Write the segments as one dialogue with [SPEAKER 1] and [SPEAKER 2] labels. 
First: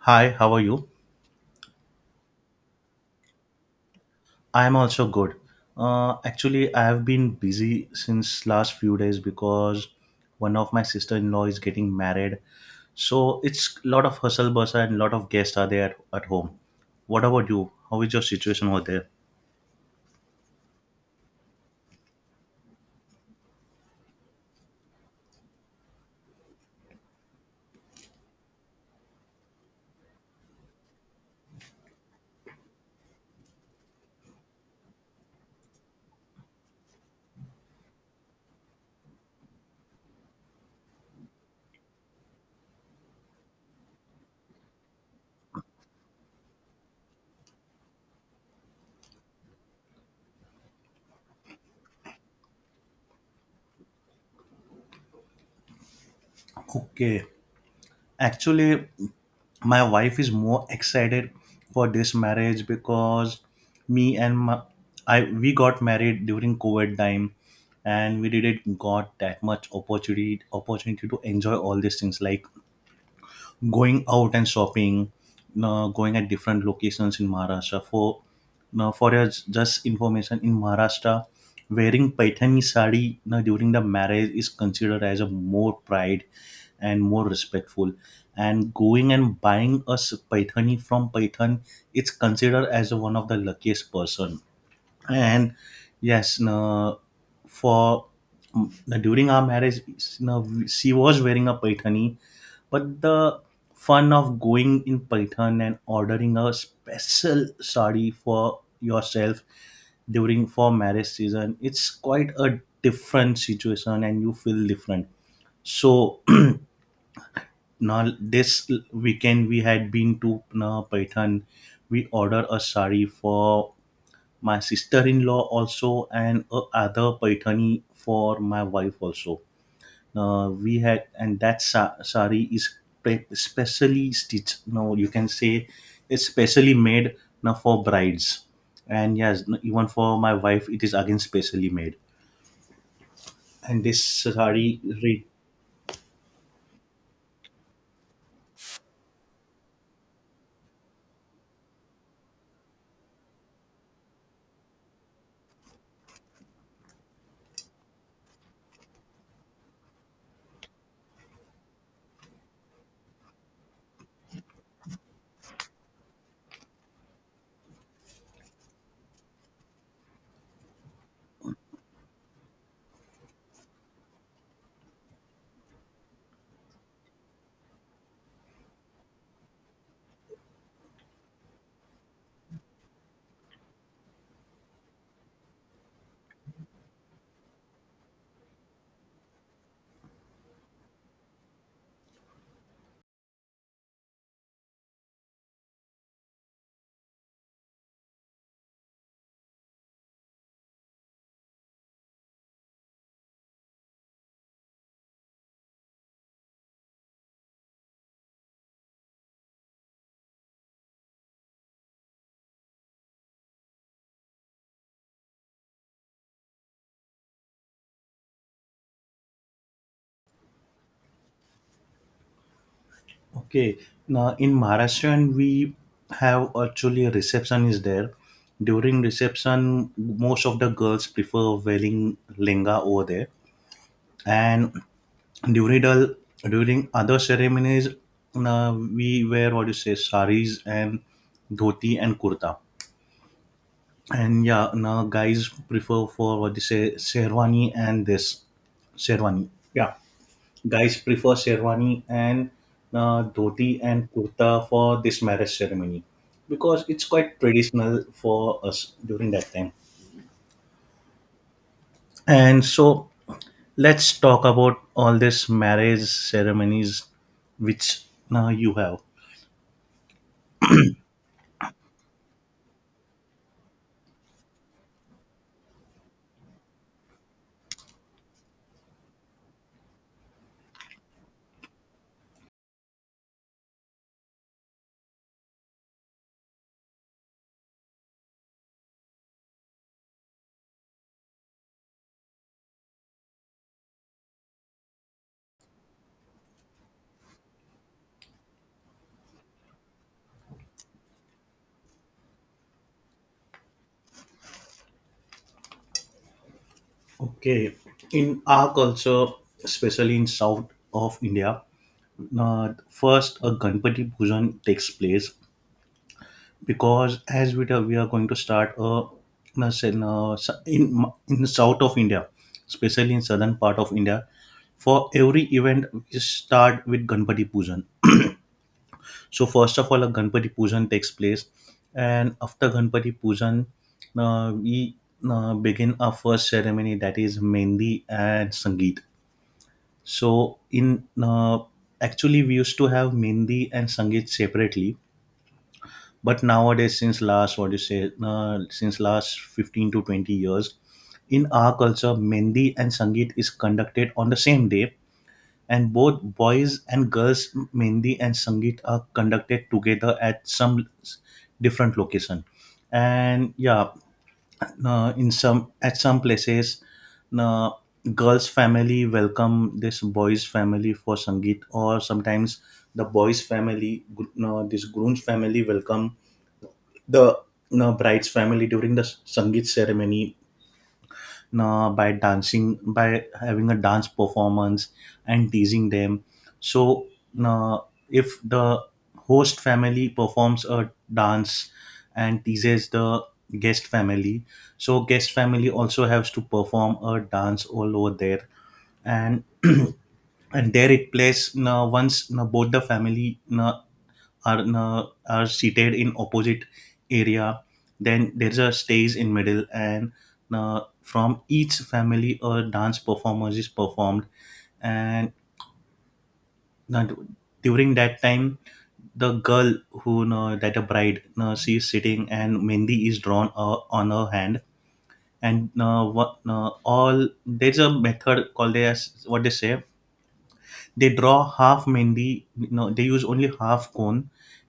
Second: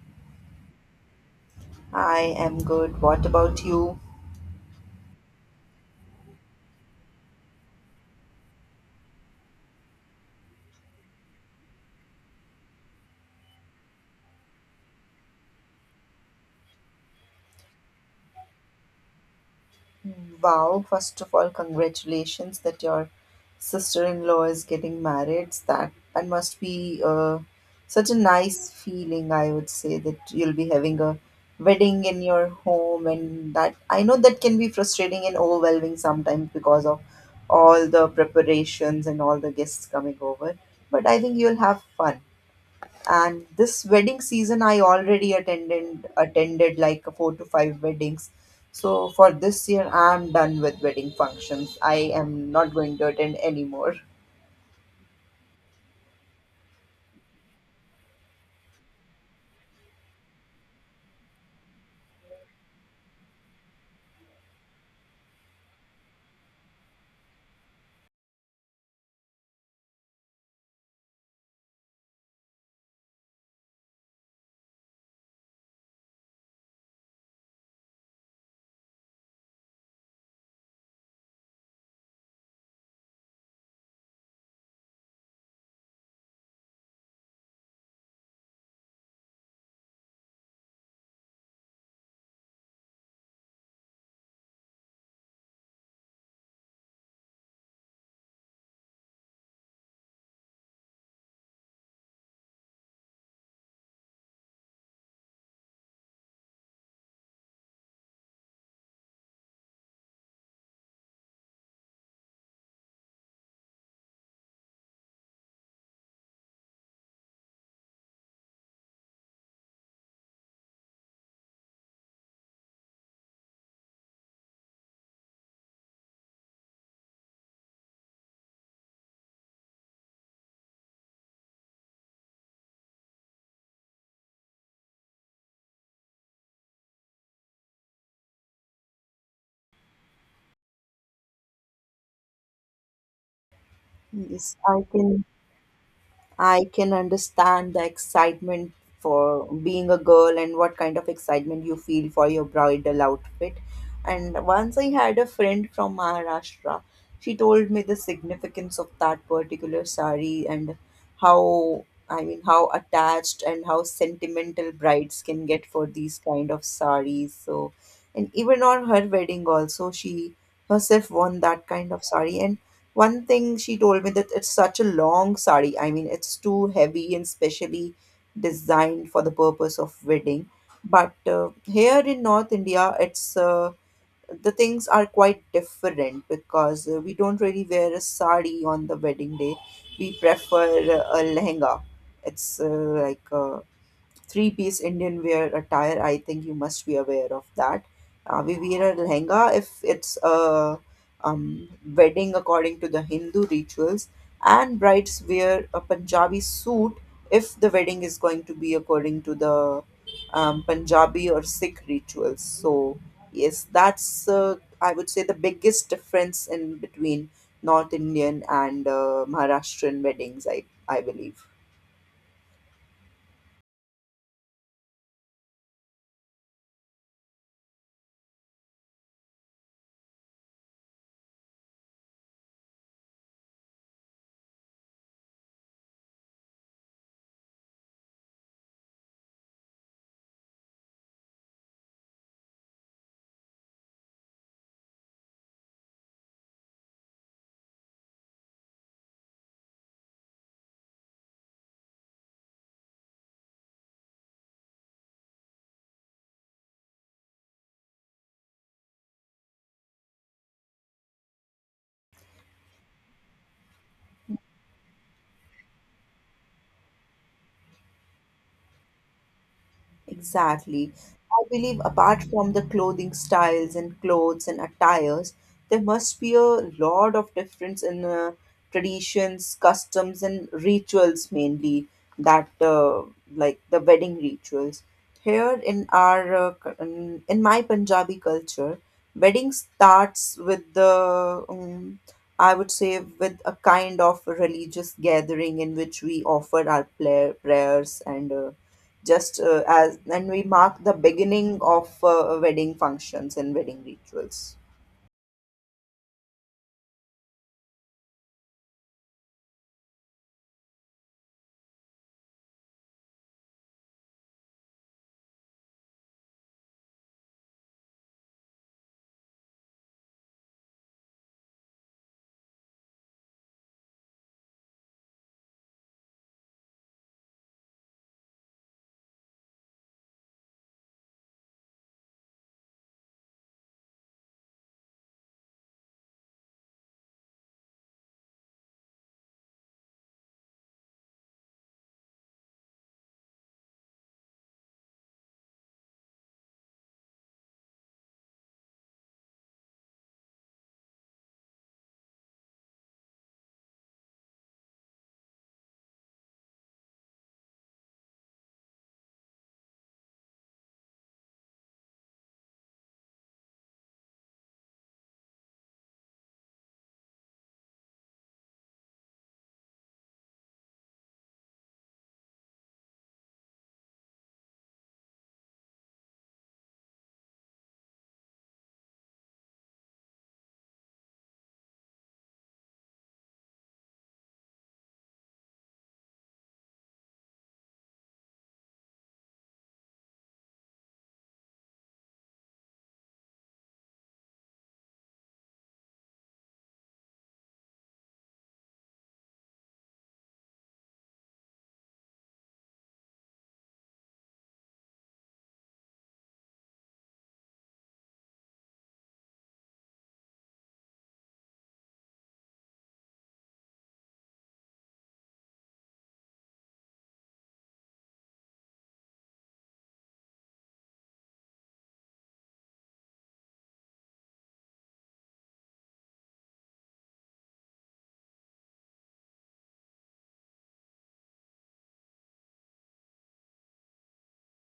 [SPEAKER 1] Hi, how are you?
[SPEAKER 2] I am good. What about you?
[SPEAKER 1] I am also good. Actually, I have been busy since last few days because one of my sister-in-law is getting married. So it's a lot of hustle bustle and a lot of guests are there at home. What about you? How is your situation over there?
[SPEAKER 2] Wow, first of all, congratulations that your sister-in-law is getting married. That must be such a nice feeling, I would say, that you'll be having a wedding in your home, and that I know that can be frustrating and overwhelming sometimes because of all the preparations and all the guests coming over. But I think you'll have fun. And this wedding season I already attended like four to five weddings. So for this year I'm done with wedding functions. I am not going to attend anymore.
[SPEAKER 1] Okay. Actually, my wife is more excited for this marriage because me and my, I We got married during COVID time, and we didn't got that much opportunity to enjoy all these things like going out and shopping, going at different locations in Maharashtra. For now, for your just information, in Maharashtra, wearing paithani sari now during the marriage is considered as a more pride and more respectful. And going and buying a paithani from Python, it's considered as one of the luckiest person and yes no, for no, during our marriage no, she was wearing a paithani, but the fun of going in python and ordering a special sari for yourself during for marriage season, it's quite a different situation and you feel different. So now this weekend we had been to python. We ordered a sari for my sister-in-law also, and other paithani for my wife also. We had, and that sari is specially stitched. Now you can say it's specially made now for brides, and yes even for my wife, it is again specially made, and this
[SPEAKER 2] Yes,
[SPEAKER 1] sari re-
[SPEAKER 2] I can understand the excitement for being a girl and what kind of excitement you feel for your bridal outfit. And once I had a friend from Maharashtra, she told me the significance of that particular sari, and how I mean how attached and how sentimental brides can get for these kind of saris. So and even on her wedding also she herself won that kind of sari and. One thing she told me, that it's such a long sari. I mean, it's too heavy and specially designed for the purpose of wedding. But here in North India, it's the things are quite different, because we don't really wear a sari on the wedding day. We prefer a lehenga. It's like three-piece Indian wear attire. I think you must be aware of that. We wear a lehenga if it's a um, wedding according to the Hindu rituals, and brides wear a Punjabi suit if the wedding is going to be according to the Punjabi or Sikh rituals. So, yes, that's I would say the biggest difference in between North Indian and Maharashtrian weddings, I believe.
[SPEAKER 1] Okay, now in maharashtrian we have actually a reception is there. During reception, most of the girls prefer wearing lenga over there, and during the, during other ceremonies, we wear what you say saris and dhoti and kurta, and yeah, now guys prefer for what you say sherwani, and this sherwani yeah guys prefer sherwani and dhoti and kurta for this marriage ceremony because it's quite traditional for us during that time. And so let's talk about all these marriage ceremonies which now you have.
[SPEAKER 2] Exactly. I believe, apart from the clothing styles and clothes and attires, there must be a lot of difference in traditions, customs, and rituals, mainly that like the wedding rituals. Here in our c- in my Punjabi culture, wedding starts with the I would say with a kind of religious gathering in which we offer our prayers, and just as and we mark the beginning of wedding functions and wedding rituals.
[SPEAKER 1] Okay, in our culture, especially in south of India, first a Ganpati Pujan takes place because we are going to start a na- se- na- in in the south of India, especially in southern part of India, for every event we start with Ganpati Pujan. So first of all, a Ganpati Pujan takes place, and after Ganpati Pujan, we begin our first ceremony, that is Mendi and Sangeet. So in actually we used to have Mendi and Sangeet separately, but nowadays since last what do you say since last 15 to 20 years, in our culture, Mendi and Sangeet is conducted on the same day, and both boys and girls mehndi and sangeet are conducted together at different location. And yeah, in some at some places, uh, girls family welcome this boys family for sangeet, or sometimes the this groom's family welcome the bride's family during the sangeet ceremony by dancing, by having a dance performance and teasing them. So uh, if the host family performs a dance and teases the guest family, so guest family also has to perform a dance all over there. And and there it plays once, both the family are seated in opposite area. Then there's a stage in middle, and from each family a dance performance is performed. And na- during that time, the girl who that a bride na, she is sitting and mendi is drawn on her hand. And what, all there's a method called as what they say, they draw half mendi no, they use only half cone,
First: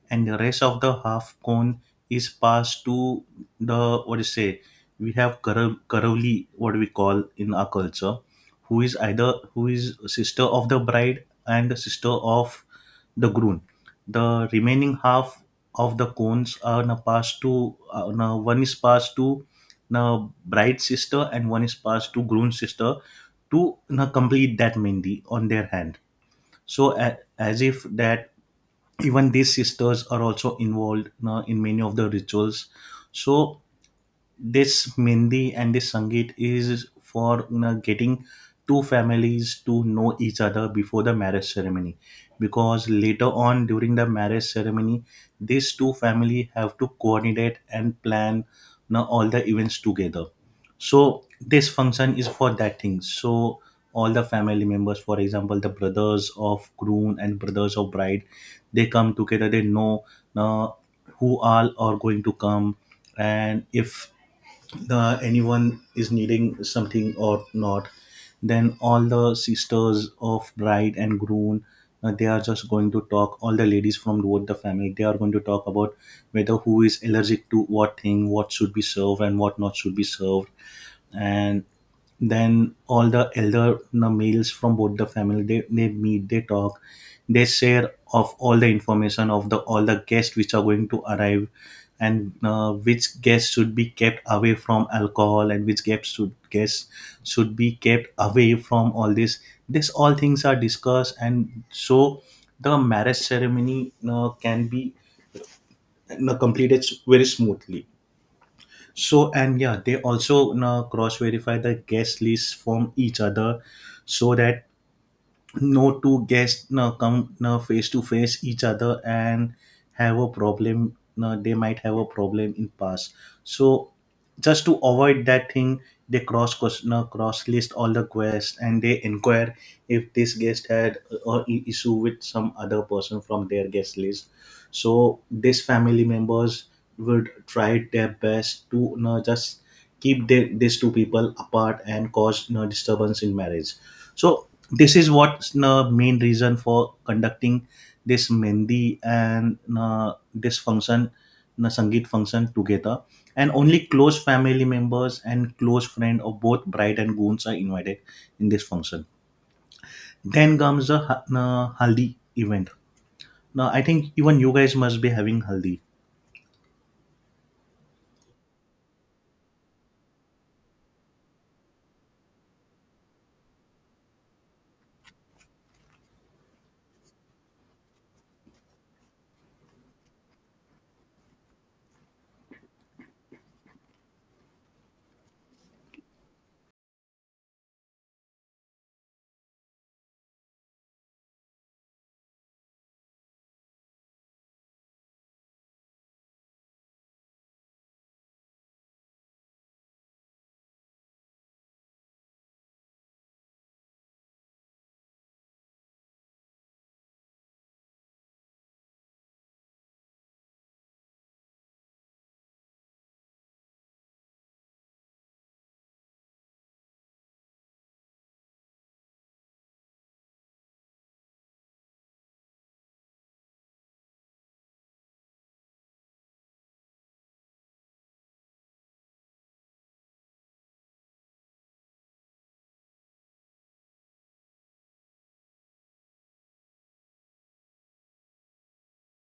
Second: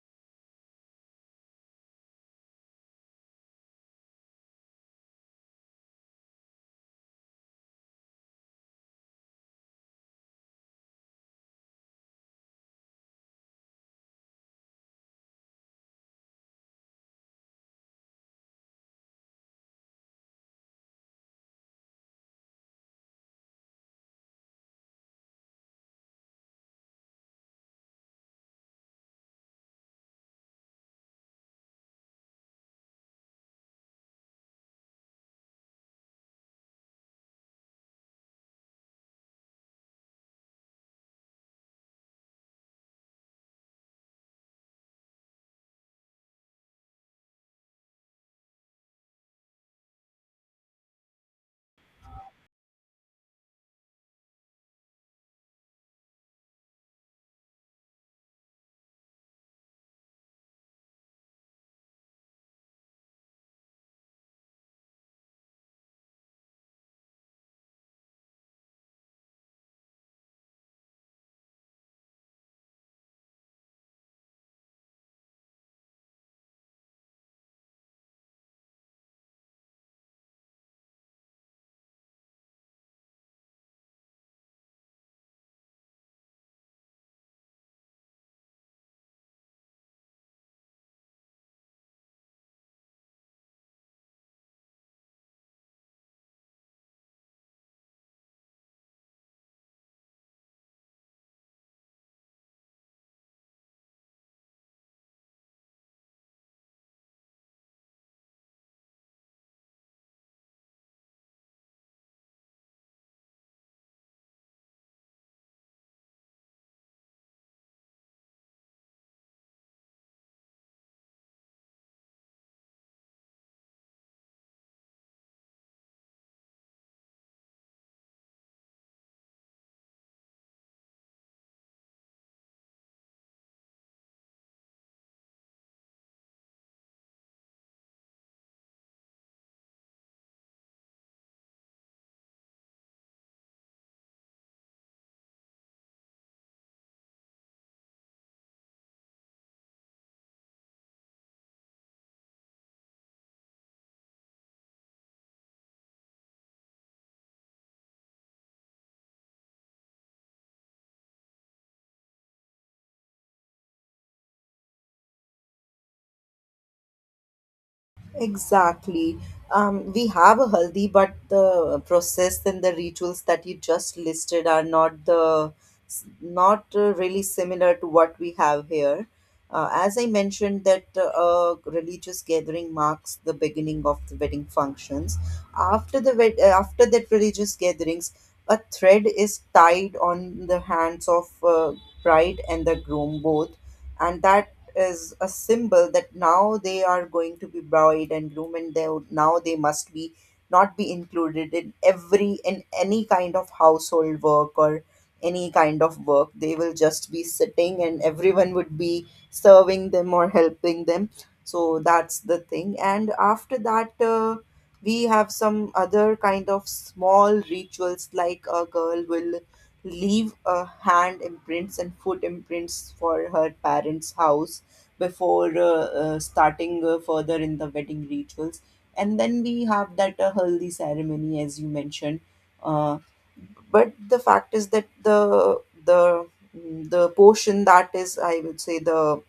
[SPEAKER 1] and the rest of the half cone is passed to the what do you say, we have karavli, what we call in our culture, who is either who is sister of the bride and the sister of the groom. The remaining half of the cones are now passed to now one is passed to now bride's sister, and one is passed to groom's sister to now complete that mendi on their hand. So a as if that even these sisters are also involved in many of the rituals. So this mendi and this sangeet is for, you know, getting two families to know each other before the marriage ceremony, because later on during the marriage ceremony these two family have to coordinate and plan, you know, all the events together. So this function is for that thing. So all the family members, for example the brothers of groom and brothers of bride, they come together, they know uh, who all are going to come, and if the anyone is needing something or not. Then all the sisters of bride and groom, they are just going to talk, all the ladies from both the family, they are going to talk about whether who is allergic to what thing, what should be served and what not should be served. And then all the elder, you know, males from both the family, they meet, they talk, they share of all the information of the all the guests which are going to arrive, and which guests should be kept away from alcohol, and which guests should be kept away from all this. This all things are discussed, and so the marriage ceremony can be, you know, completed very smoothly. So and yeah, they also, you know, cross verify the guest lists from each other, so that no two guests no, come no, face to face each other and have a problem no, they might have a problem in past. So just to avoid that thing, they cross no, cross list all the quests and they inquire if this guest had or issue with some other person from their guest list. So these family members would try their best to no, just keep the, these two people apart and cause no disturbance in marriage. So this is what's the main reason for conducting this mendi and this function, the sangeet function together. And only close family members and close friend of both bride and grooms are invited in this function. Then comes the haldi event. Now I think even you guys must be having haldi.
[SPEAKER 2] Exactly. We have a haldi, but the process and the rituals that you just listed are not really similar to what we have here. As I mentioned, that a religious gathering marks the beginning of the wedding functions. After that religious gatherings, a thread is tied on the hands of bride and the groom both, and that is a symbol that now they are going to be bride and groom, and they now they must be not be included in every in any kind of household work or any kind of work. They will just be sitting, and everyone would be serving them or helping them. So that's the thing. And after that, we have some other kind of small rituals, like a girl will leave a hand imprints and foot imprints for her parents house before starting further in the wedding rituals. And then we have that haldi ceremony, as you mentioned. Uh, but the fact is that the portion that is, I would say, the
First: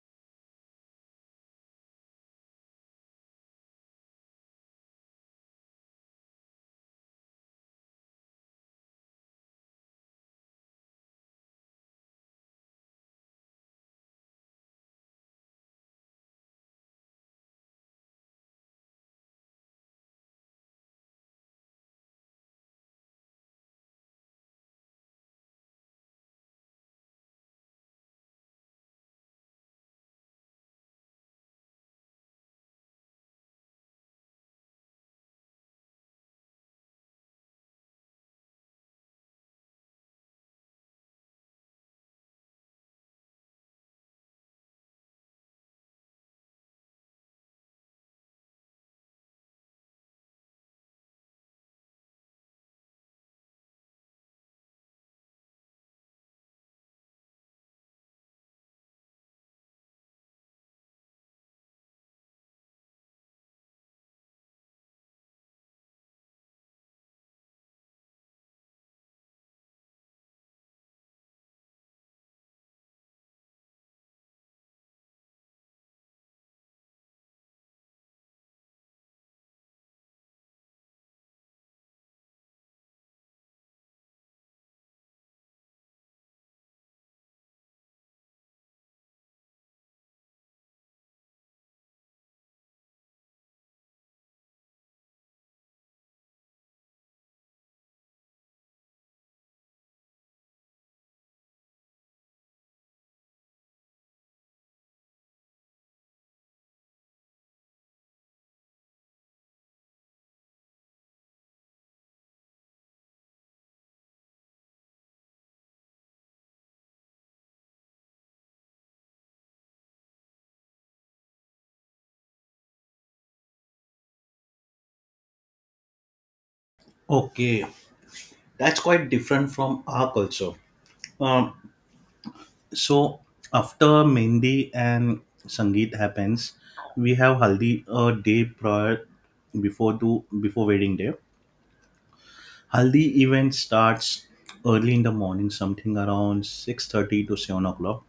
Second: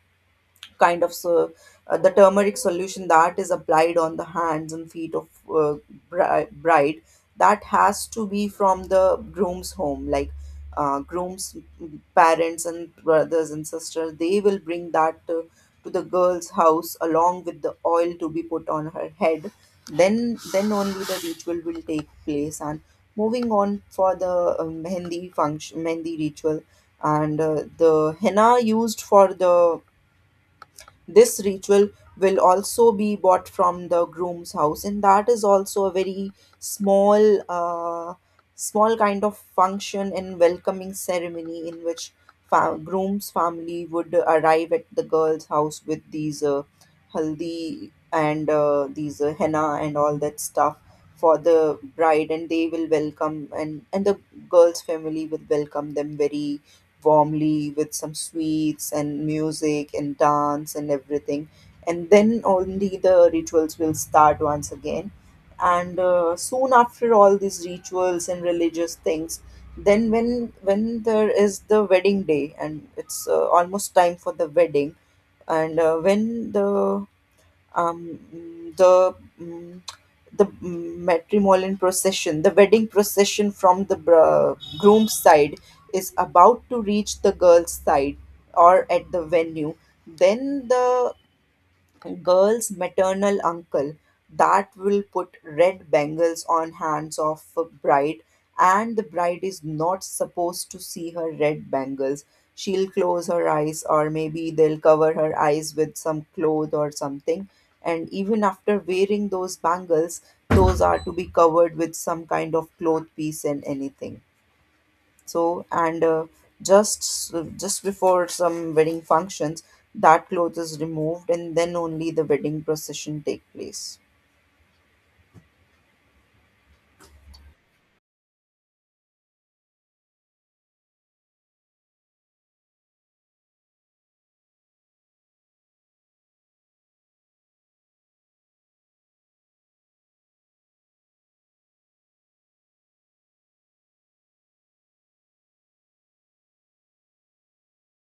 [SPEAKER 2] kind of so the turmeric solution that is applied on the hands and feet of uh, bride, that has to be from the groom's home, like groom's parents and brothers and sisters, they will bring that to the girl's house along with the oil to be put on her head. Then only the ritual will take place. And moving on for the mehndi function, mehndi ritual, and the henna used for the this ritual will also be bought from the groom's house, and that is also a very small, uh, small kind of function and welcoming ceremony in which groom's family would arrive at the girl's house with these haldi and these henna and all that stuff for the bride, and they will welcome, and the girl's family will welcome them very warmly with some sweets and music and dance and everything. And then only the rituals will start once again. And soon after all these rituals and religious things, then when there is the wedding day and it's almost time for the wedding, and when the um, mm, the mm, matrimonial procession, the wedding procession from the groom's side is about to reach the girl's side or at the venue, then the girl's maternal uncle that will put red bangles on hands of a bride. And the bride is not supposed to see her red bangles. She'll close her eyes, or maybe they'll cover her eyes with some cloth or something. And even after wearing those bangles, those are to be covered with some kind of cloth piece and anything. So and just before some wedding functions, that cloth is removed, and then only the wedding procession take place.
[SPEAKER 1] Okay, that's quite different from our culture. Um, so after mehndi and sangeet happens, we have haldi a day prior before to before wedding day. Haldi event starts early in the morning something around 6:30 to 7 o'clock.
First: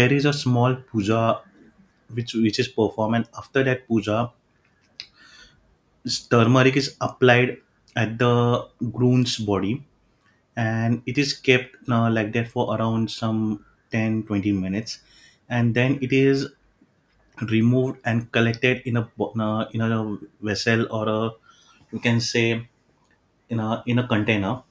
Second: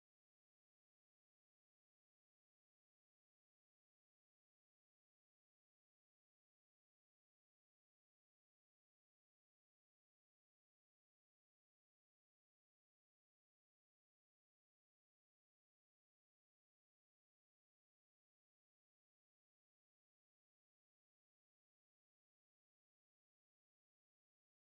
[SPEAKER 1] There is a small puja which is performed, and after that puja, turmeric is applied at the groom's body, and it is kept like that for around some 10, 20 minutes, and then it is removed and collected in a in a vessel or a, you can say, in a container.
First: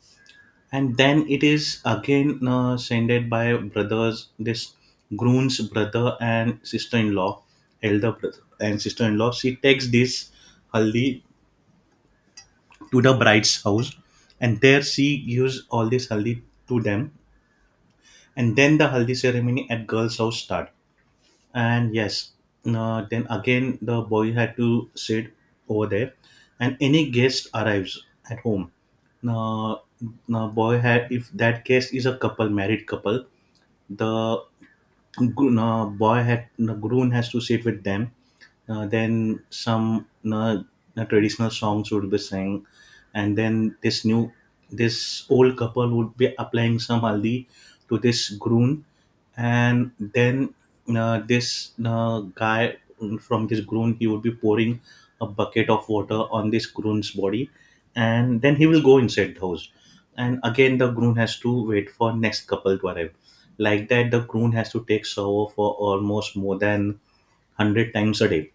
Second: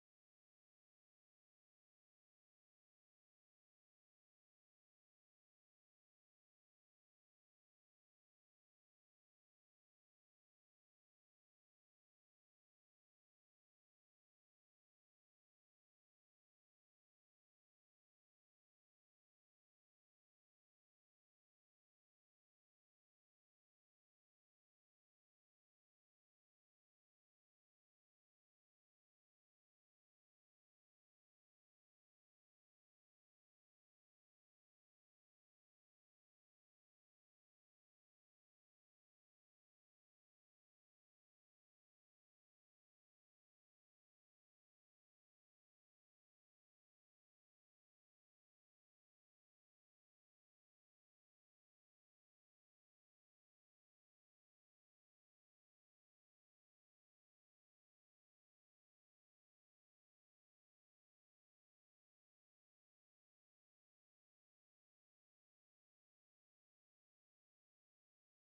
[SPEAKER 1] And then it is again sended by brothers, this groom's brother and sister-in-law, elder brother and sister-in-law. She takes this haldi to the bride's house, and there she gives all this haldi to them. And then the haldi ceremony at girl's house start. And yes, then again the boy had to sit over there, and any guest arrives at home now, now boy had if that guest is a couple, married couple, the gr- boy had the groom has to sit with them. Then some traditional songs would be sang, and then this new this old couple would be applying some haldi to this groom. And then this guy from this groom, he would be pouring a bucket of water on this groom's body, and then he will go inside the house, and again the groom has to wait for next couple to arrive. Like that, the groom has to take shower for almost more than 100 times a day.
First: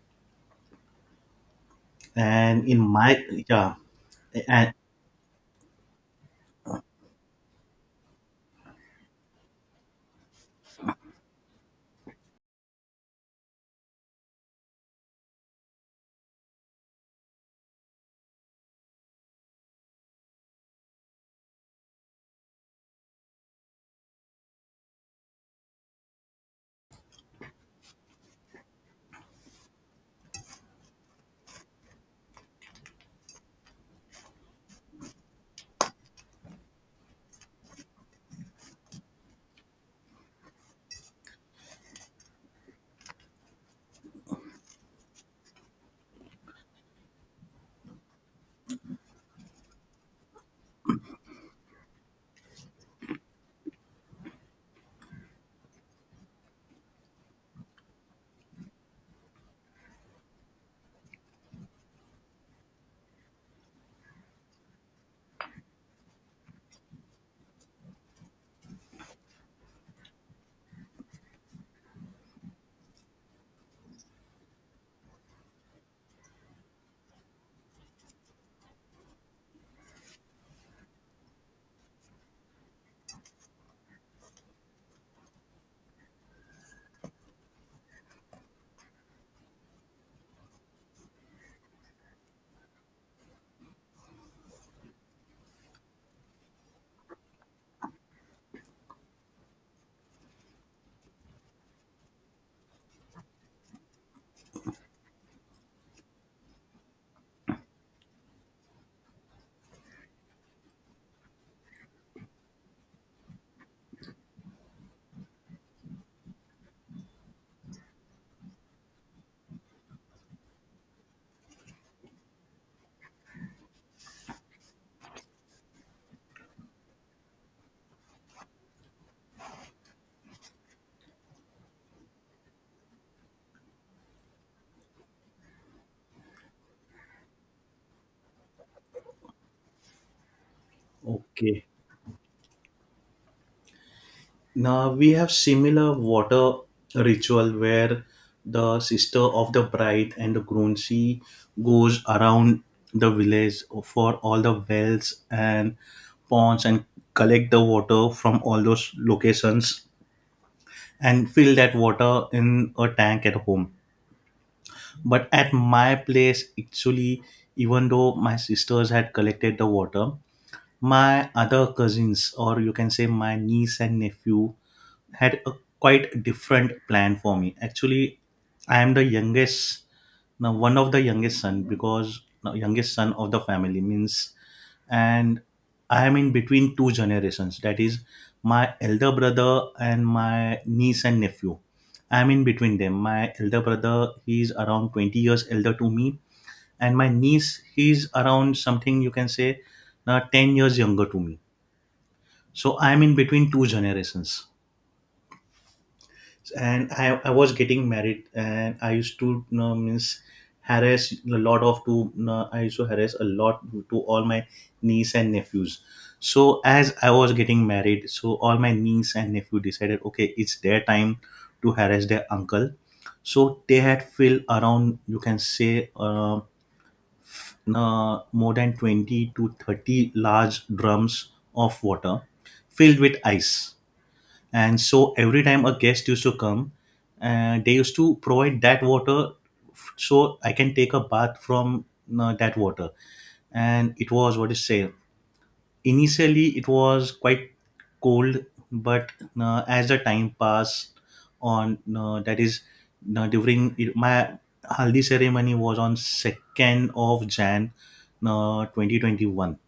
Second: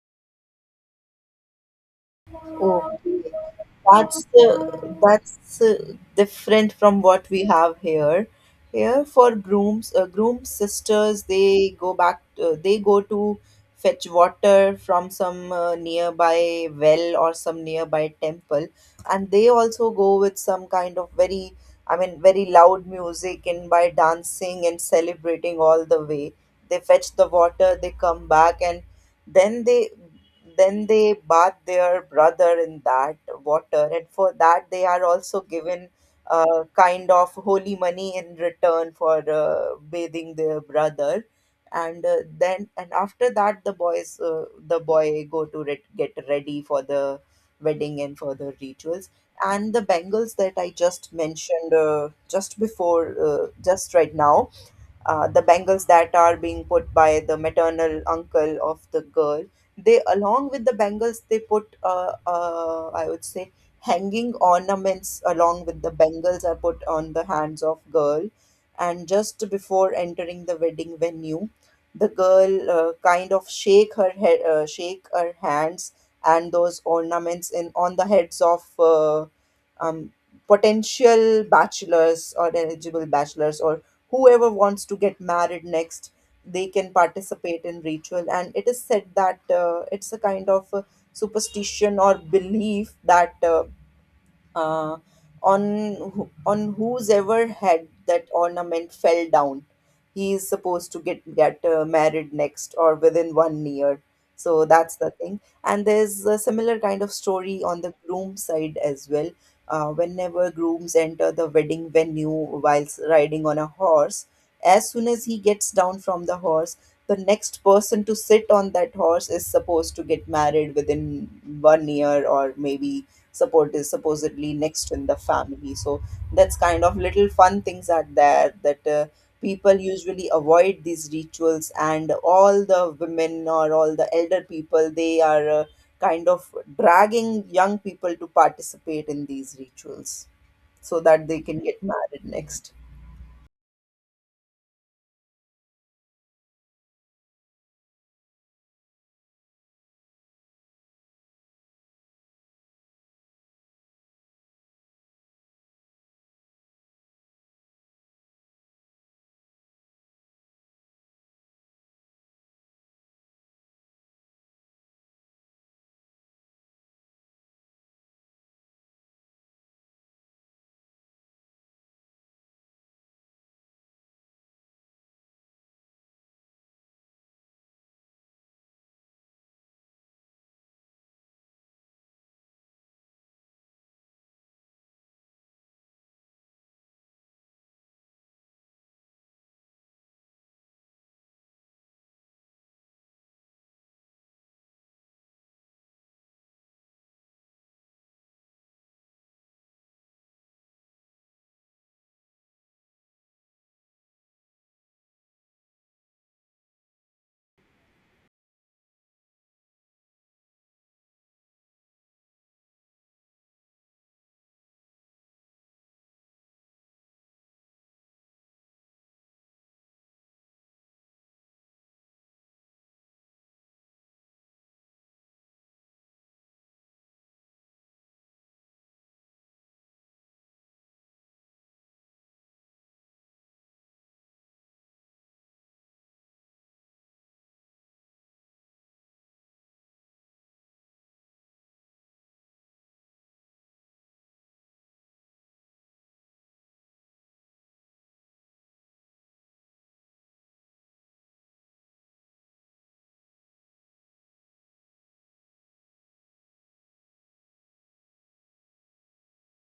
[SPEAKER 1] And in my,
[SPEAKER 2] Okay,
[SPEAKER 1] yeah,
[SPEAKER 2] that's uh,
[SPEAKER 1] and
[SPEAKER 2] that's different from what we have here. Here for grooms, groom sisters, they go back. They go to fetch water from some nearby well or some nearby temple, and they also go with some kind of very, I mean, very loud music and by dancing and celebrating all the way. They fetch the water, they come back, and then they then they bathe their brother in that water, and for that they are also given a kind of holy money in return for bathing their brother. And after that, the boy go to get ready for the wedding and for the rituals. And the bangles that I just mentioned just right now, the bangles that are being put by the maternal uncle of the girl, they along with the bangles they put I would say hanging ornaments along with the bangles are put on the hands of girl. And just before entering the wedding venue, the girl kind of shake her head shake her hands, and those ornaments in on the heads of um, potential bachelors or eligible bachelors or whoever wants to get married next, they can participate in ritual. And it is said that it's a kind of superstition or belief that uh, on on whose ever head that ornament fell down, he is supposed to get married next or within one year. So that's the thing. And there's a similar kind of story on the groom side as well. Whenever grooms enter the wedding venue whilst riding on a horse, as soon as he gets down from the horse, the next person to sit on that horse is supposed to get married within one year, or maybe support is supposedly next in the family. So that's kind of little fun things are there that people usually avoid these rituals, and all the women or all the elder people, they are kind of dragging young people to participate in these rituals so that they can
[SPEAKER 1] okay,
[SPEAKER 2] get married next.
[SPEAKER 1] now we have similar water ritual where the sister of the bride and the groom, she goes around the village for all the wells and ponds and collect the water from all those locations and fill that water in a tank at home. But at my place, actually, even though my sisters had collected the water, my other cousins, or you can say my niece and nephew, had a quite different plan for me. Actually, I am the youngest, now one of the youngest son because no, youngest son of the family means, and I am in between two generations. That is my elder brother and my niece and nephew. I am in between them. My elder brother, he is around 20 years elder to me, and my niece, he's around something you can say, 10 years younger to me. So I am in between two generations, and I was getting married, and I used to, you know, means harass a lot of to, you know, I used to harass a lot to all my niece and nephews. So as I was getting married, so all my niece and nephew decided, okay, it's their time to harass their uncle. So they had filled around, you can say, more than 20 to 30 large drums of water filled with ice. And so every time a guest used to come, they used to provide that water so I can take a bath from that water. And it was what is say, initially it was quite cold, but as the time passed on, that is during my haldi ceremony was on 2nd of jan 2021,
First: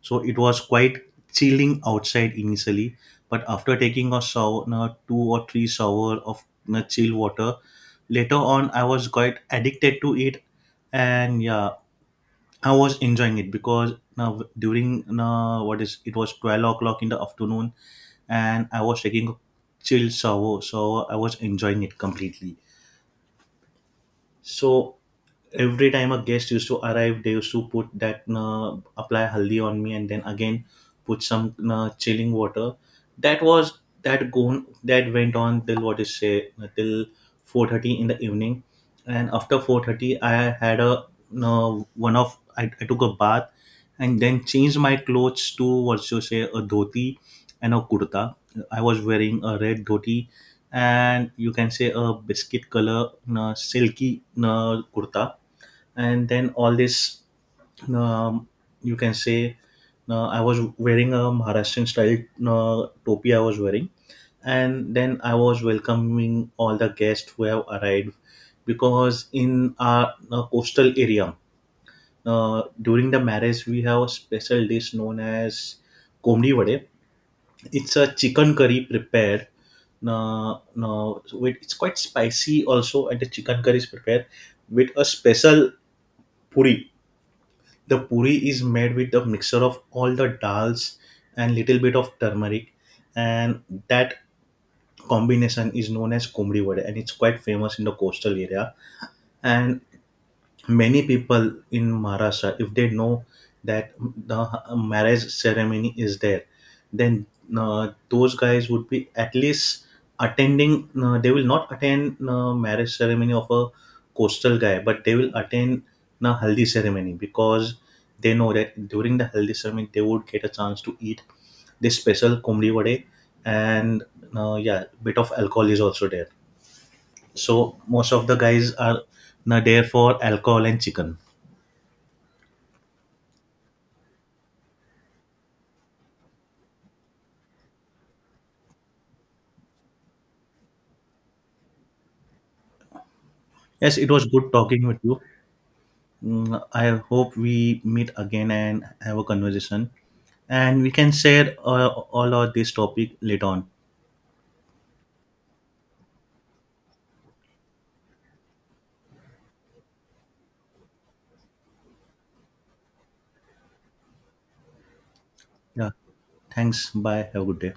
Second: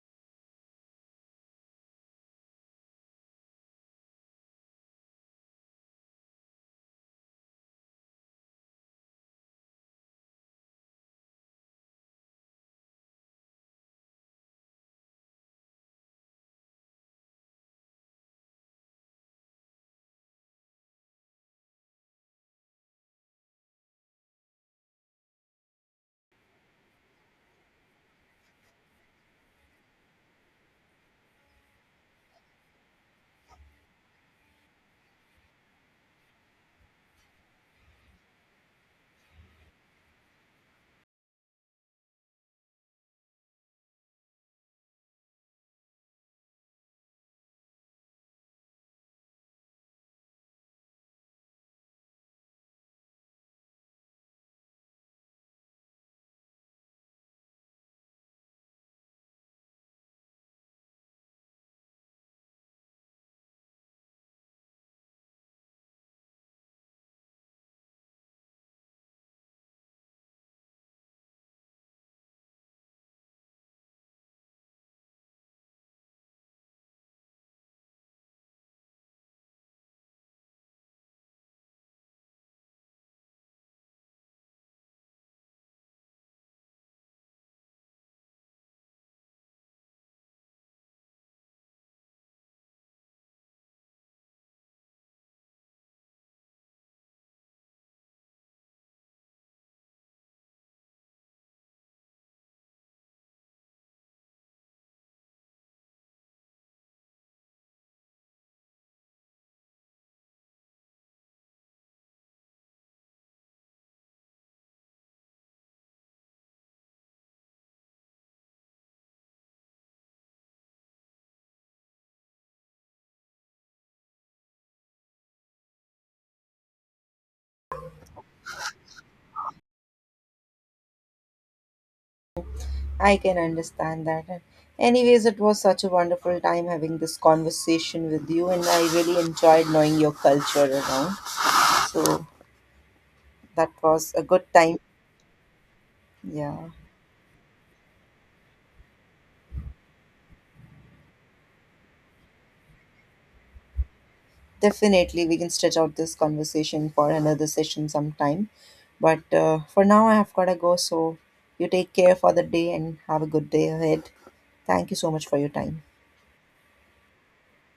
[SPEAKER 1] so it was quite chilling outside initially, but after taking a sauna, two or three shower of, you know, chill water, later on I was quite addicted to it, and yeah, I was enjoying it because now during what is, it was 12 o'clock in the afternoon, and I was taking a chill shower, so I was enjoying it completely. So every time a guest used to arrive, they used to put that apply haldi on me, and then again put some chilling water. That was that went on till what is say till 4:30 in the evening, and after 4:30, I had a uh, I took a bath, and then changed my clothes to what you say a dhoti and a kurta. I was wearing a red dhoti and, you can say, a biscuit color silky kurta. And then all this, um, you can say, I was wearing a maharashtrian style topi I was wearing, and then I was welcoming all the guests who have arrived, because in our coastal area, during the marriage we have a special dish known as komdi vade. It's a chicken curry prepared. No, no, with- it's quite spicy also, and the chicken curry is prepared with a special puri. The puri is made with a mixture of all the dals and little bit of turmeric, and that combination is known as kumri vada, and it's quite famous in the coastal area. And many people in maharashtra if they know that the marriage ceremony is there, then those guys would be at least attending, they will not attend marriage ceremony of a coastal guy, but they will attend the haldi ceremony, because they know that during the haldi ceremony they would get a chance to eat this special kumri vade. And yeah, bit of alcohol is also there, so most of the guys are there for alcohol and chicken.
[SPEAKER 2] I can understand that. And anyways, it was such a wonderful time having this conversation with you, and I really enjoyed knowing your culture around. So, that
[SPEAKER 1] Yes, it
[SPEAKER 2] was a
[SPEAKER 1] was
[SPEAKER 2] good
[SPEAKER 1] good
[SPEAKER 2] time.
[SPEAKER 1] talking with you. Mm,
[SPEAKER 2] Yeah,
[SPEAKER 1] I hope we meet again and have a conversation, and we can share all of this topic later on.
[SPEAKER 2] definitely. We can stretch out this conversation for another session sometime. But for now, I have got to go. So you take care for the day and have a good day ahead. Thank you so much for your time.
[SPEAKER 1] Yeah, thanks. Bye. Have a good day.